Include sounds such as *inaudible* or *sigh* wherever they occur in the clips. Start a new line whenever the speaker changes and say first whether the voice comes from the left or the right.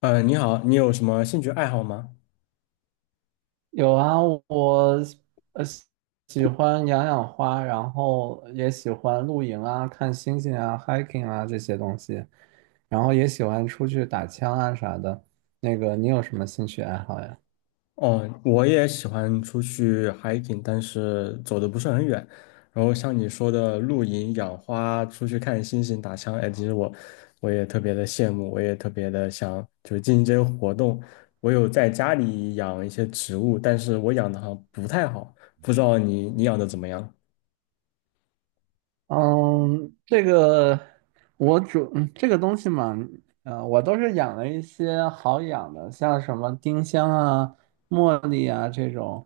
left: 你好，你有什么兴趣爱好吗？
right: 有啊。我呃喜喜欢养花，然后也喜欢露营啊、看星星啊、hiking 啊这些东西，然后也喜欢出去打枪啊啥的。那个，你有什么兴趣爱好呀？
left: 哦，我也喜欢出去 hiking，但是走的不是很远。然后像你说的露营、养花、出去看星星、打枪，哎，其实我也特别的羡慕，我也特别的想就是进行这些活动。我有在家里养一些植物，但是我养的好像不太好，不知道你养的怎么样？
right: 嗯，这个我这个东西嘛，我都是养了一些好养的，像什么丁香啊、茉莉啊这种。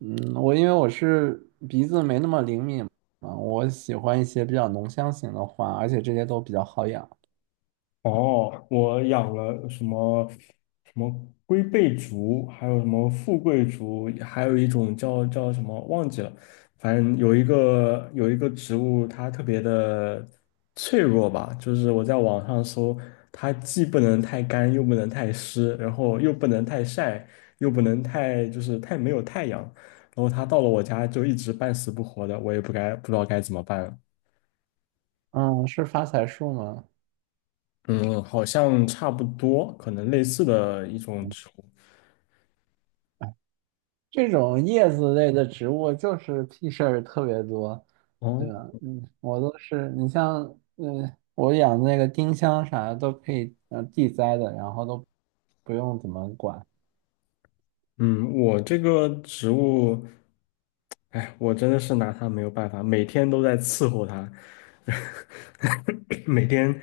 right: 嗯，我因为我是鼻子没那么灵敏嘛，我喜欢一些比较浓香型的花，而且这些都比较好养。
left: 哦，我养了什么龟背竹，还有什么富贵竹，还有一种叫什么忘记了，反正有一个植物，它特别的脆弱吧，就是我在网上搜，它既不能太干，又不能太湿，然后又不能太晒，又不能太就是太没有太阳，然后它到了我家就一直半死不活的，我也不知道该怎么办了。
right: 嗯，是发财树吗？
left: 嗯，好像差不多，可能类似的一种植物。
right: 这种叶子类的植物就是屁事儿特别多，
left: 哦，
right: 对吧？嗯，我都是，你像，嗯，我养那个丁香啥的都可以，嗯，地栽的，然后都不用怎么管。
left: 嗯，我这个植物，哎，我真的是拿它没有办法，每天都在伺候它，*laughs* 每天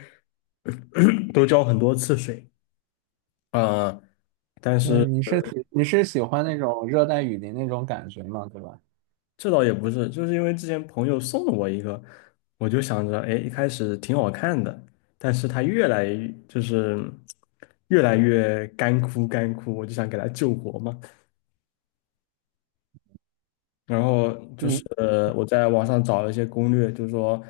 left: *clears throat* *coughs* 都浇很多次水。啊。但
right: 对，
left: 是
right: 你是喜欢那种热带雨林那种感觉嘛，对吧？
left: 这倒也不是，就是因为之前朋友送了我一个，我就想着，哎，一开始挺好看的，但是它越来就是越来越干枯，我就想给它救活嘛。然后就是
right: 嗯，
left: 我在网上找了一些攻略，就是说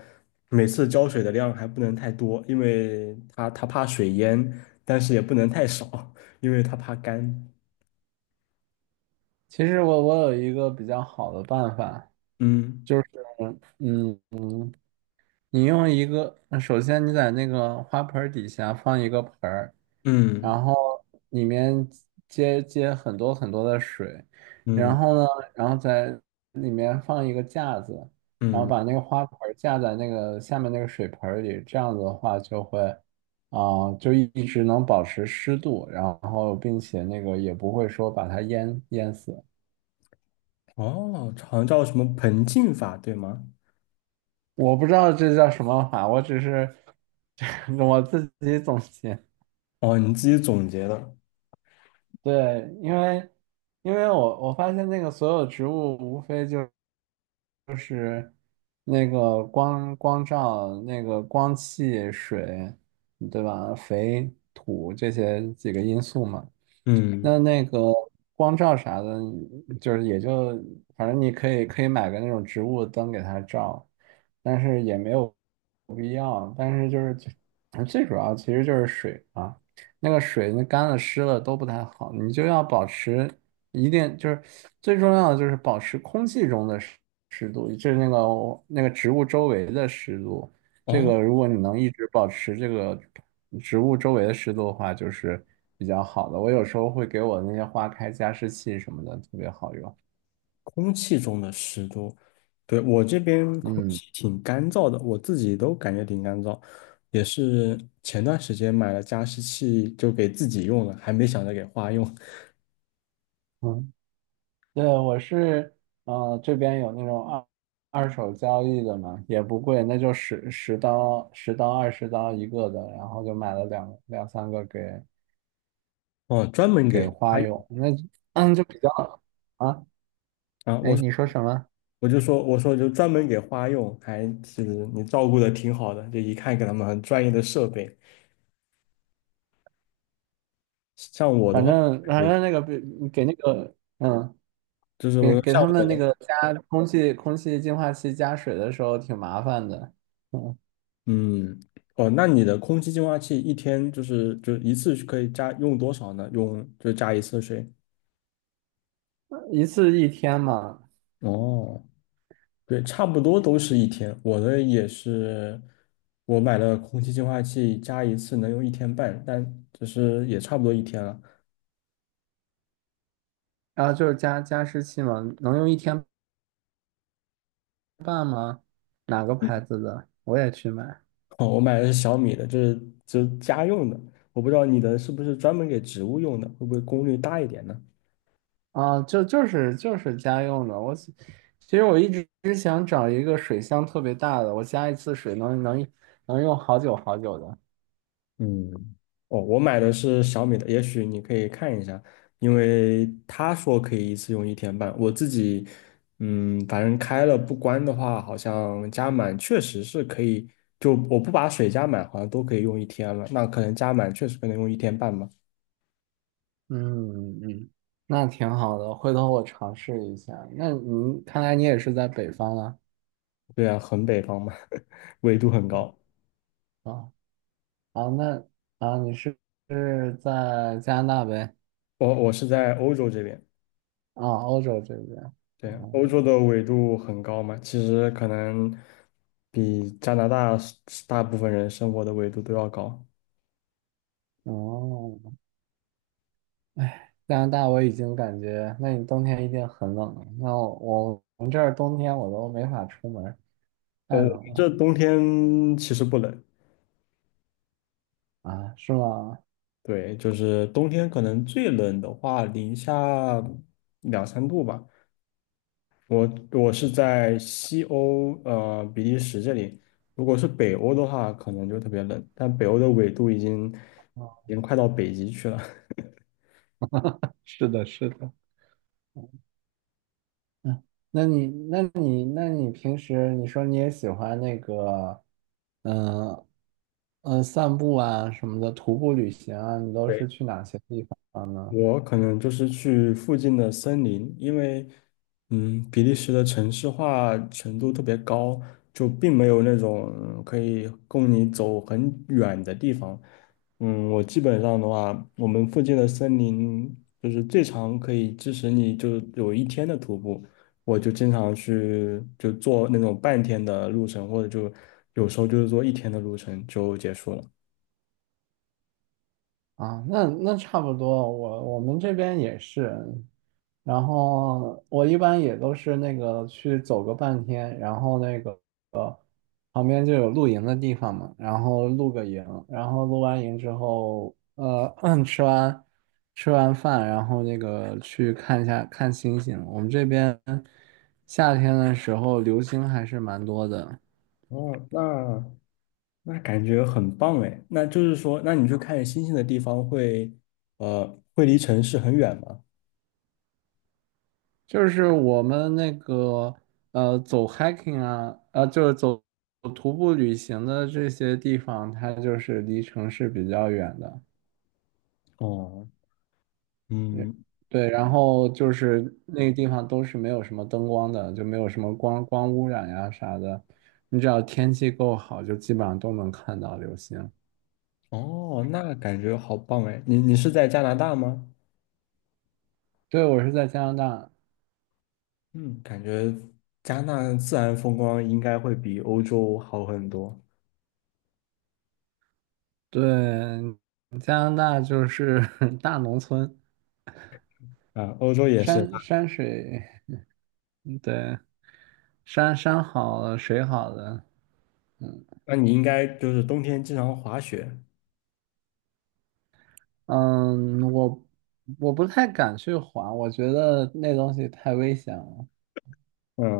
left: 每次浇水的量还不能太多，因为它怕水淹，但是也不能太少，因为它怕干。
right: 其实我有一个比较好的办法，
left: 嗯
right: 就是，嗯。嗯，你用一个，首先你在那个花盆儿底下放一个盆儿，
left: 嗯
right: 然后里面接很多很多的水，
left: 嗯
right: 然后呢，然后在里面放一个架子，然后
left: 嗯，
right: 把那个花盆儿架在那个下面那个水盆儿里，这样子的话就会，啊、就一直能保持湿度，然后并且那个也不会说把它淹死。
left: 哦，好像叫什么盆浸法，对吗？
right: 我不知道这叫什么法，我只是 *laughs* 我自己总结。
left: 哦，你自己总结的。
right: 对，因为因为我发现那个所有植物无非就是那个光照、那个光气、水，对吧？肥、土这些几个因素嘛。
left: 嗯，
right: 那那个光照啥的，就是也就反正你可以买个那种植物灯给它照，但是也没有必要。但是就是最主要其实就是水啊，那个水那干了湿了都不太好，你就要保持一定就是最重要的就是保持空气中的湿度，就是那个植物周围的湿度。这
left: 哦，
right: 个如果你能一直保持这个植物周围的湿度的话，就是比较好的。我有时候会给我那些花开加湿器什么的，特别好用。
left: 空气中的湿度，对，我这边空
right: 嗯
left: 气挺干燥的，我自己都感觉挺干燥，也是前段时间买了加湿器，就给自己用了，还没想着给花用，
right: 嗯，对，我是这边有那种二手交易的嘛，也不贵，那就、十刀、二十刀一个的，然后就买了两三个给
left: 哦，专门
right: 给
left: 给花
right: 花
left: 用
right: 友。那嗯就比较啊，
left: 啊，我
right: 哎，
left: 说
right: 你说什么？
left: 我说就专门给花用，还是你照顾的挺好的，就一看给他们很专业的设备。像我的
right: 反
left: 话，
right: 正
left: 感
right: 反
left: 觉
right: 正那个比给那个嗯。
left: 就是我
right: 给给
left: 像
right: 他
left: 我
right: 们那
left: 的，
right: 个 *laughs* 加空气净化器加水的时候挺麻烦的，嗯，
left: 嗯。哦，那你的空气净化器一天就是就一次可以加用多少呢？用就加一次水。
right: 一次一天嘛，
left: 哦，对，差不多都是一天。我的也是，我买了空气净化器，加一次能用一天半，但就是也差不多一天了。
right: 然后就是加加湿器嘛，能用一天半吗？哪个
left: 嗯，
right: 牌子的？我也去买
left: *laughs* 哦，我买的是小米的，就是家用的。我不知道你的是不是专门给植物用的，会不会功率大一点呢？
right: 啊，就是家用的。我其实我一直想找一个水箱特别大的，我加一次水能用好久好久的。
left: 嗯，哦，我买的是小米的，也许你可以看一下，因为他说可以一次用一天半，我自己，嗯，反正开了不关的话，好像加满确实是可以，就我不把水加满，好像都可以用一天了，那可能加满确实可能用一天半吧，
right: 嗯嗯，那挺好的，回头我尝试一下。那你看来你也是在北方了。
left: 对啊，很北方嘛，*laughs* 纬度很高，
right: 啊。哦啊，那啊，你是是在加拿大呗？
left: 我是在欧洲这边，
right: 啊，欧洲这边。
left: 对啊，
right: 哦，
left: 欧洲的纬度很高嘛，其实可能比加拿大大部分人生活的纬度都要高。
right: 哦，加拿大我已经感觉，那你冬天一定很冷了。那我们这儿冬天我都没法出门儿
left: 哦，
right: 太
left: 我们
right: 冷了
left: 这冬天其实不冷，
right: 啊，是吗？
left: 对，就是冬天可能最冷的话，零下两三度吧。我我是在西欧，比利时这里。如果是北欧的话，可能就特别冷，但北欧的纬度已经已
right: 哦，
left: 经快到北极去了。
right: 是的，是的。嗯，那你平时你说你也喜欢那个，嗯、呃散步啊什么的，徒步旅行啊，你都是
left: *laughs*
right: 去哪些地方？呢？
left: 我可能就是去附近的森林，因为，嗯，比利时的城市化程度特别高，就并没有那种嗯可以供你走很远的地方。嗯，我基本上的话，我们附近的森林就是最长可以支持你就有一天的徒步，我就经常去就做那种半天的路程，或者就有时候就是做一天的路程就结束了。
right: 啊，那那差不多，我们这边也是，然后我一般也都是那个去走个半天，然后那个呃旁边就有露营的地方嘛，然后露个营，然后露完营之后，*clears throat* 吃完吃完饭，然后那个去看一下看星星。我们这边夏天的时候流星还是蛮多的。
left: 哦，那感觉很棒哎。那就是说，那你去看星星的地方会，会离城市很远吗？
right: 就是我们那个走 hiking 啊，就是走徒步旅行的这些地方，它就是离城市比较远的，
left: 哦，
right: 也
left: 嗯，
right: 对，然后就是那个地方都是没有什么灯光的，就没有什么光污染呀啥的，你只要天气够好，就基本上都能看到流星。
left: 哦，那感觉好棒哎。你是在加拿大吗？
right: 对，我是在加拿大，
left: 嗯，感觉加拿大自然风光应该会比欧洲好很多。
right: 对，加拿大就是 *laughs* 大农村，
left: 啊，欧洲也是。
right: 山山水，对。山山好了，水好了，嗯，
left: 那你应该就是冬天经常滑雪。
right: 嗯，我不太敢去滑，我觉得那东西太危险了，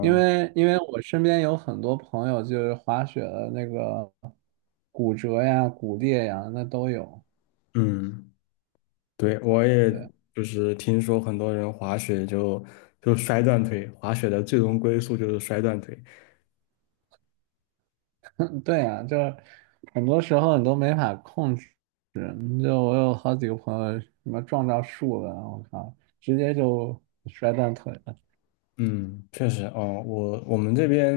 right: 因为我身边有很多朋友就是滑雪的那个骨折呀、骨裂呀，那都有。
left: 嗯，对，我也
right: 对，
left: 就是听说很多人滑雪就摔断腿，滑雪的最终归宿就是摔断腿。
right: *laughs* 对呀，就是很多时候你都没法控制。嗯就我有好几个朋友什么撞到树了，我靠，直接就摔断腿了。
left: 嗯，确实哦，我们这边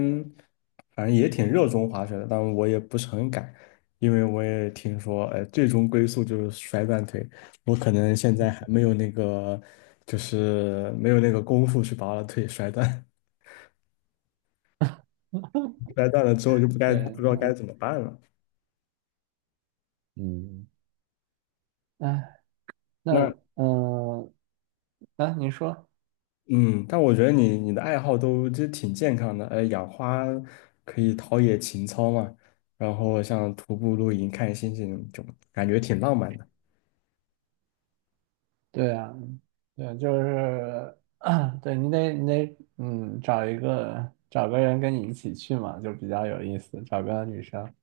left: 反正也挺热衷滑雪的，但我也不是很敢，因为我也听说，最终归宿就是摔断腿，我可能现在还没有那个，就是没有那个功夫去把我的腿摔断，*laughs* 摔断了之后就
right: 对，
left: 不知道该怎么办了。
right: 嗯，哎，那
left: 那
right: 嗯。啊，你说，
left: 嗯，但我觉得你的爱好都其实挺健康的，养花可以陶冶情操嘛，然后像徒步、露营、看星星，就感觉挺浪漫的。
right: 对啊，对，就是，*clears throat* 对你得，嗯，找个人跟你一起去嘛，就比较有意思，找个女生。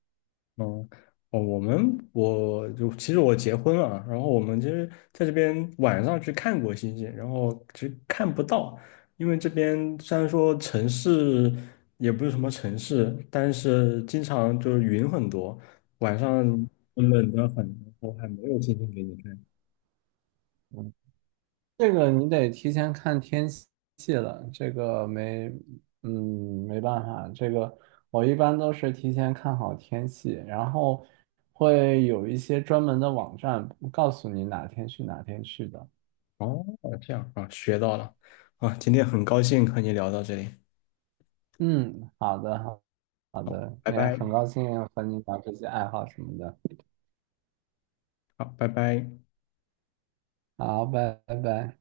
left: 嗯，哦，我们我就其实我结婚了，然后我们其实在这边晚上去看过星星，然后其实看不到，因为这边虽然说城市也不是什么城市，但是经常就是云很多，晚上冷得很，我还没有星星给你看。
right: 嗯，这个你得提前看天气了，这个没，嗯，没办法，这个我一般都是提前看好天气，然后会有一些专门的网站告诉你哪天去的。
left: 哦，这样啊，学到了啊，今天很高兴和你聊到这里，
right: 嗯，好的，好，好的，
left: 拜
right: 也
left: 拜，
right: 很高兴和你聊这些爱好什么的。
left: 好，拜拜。
right: 好，拜拜。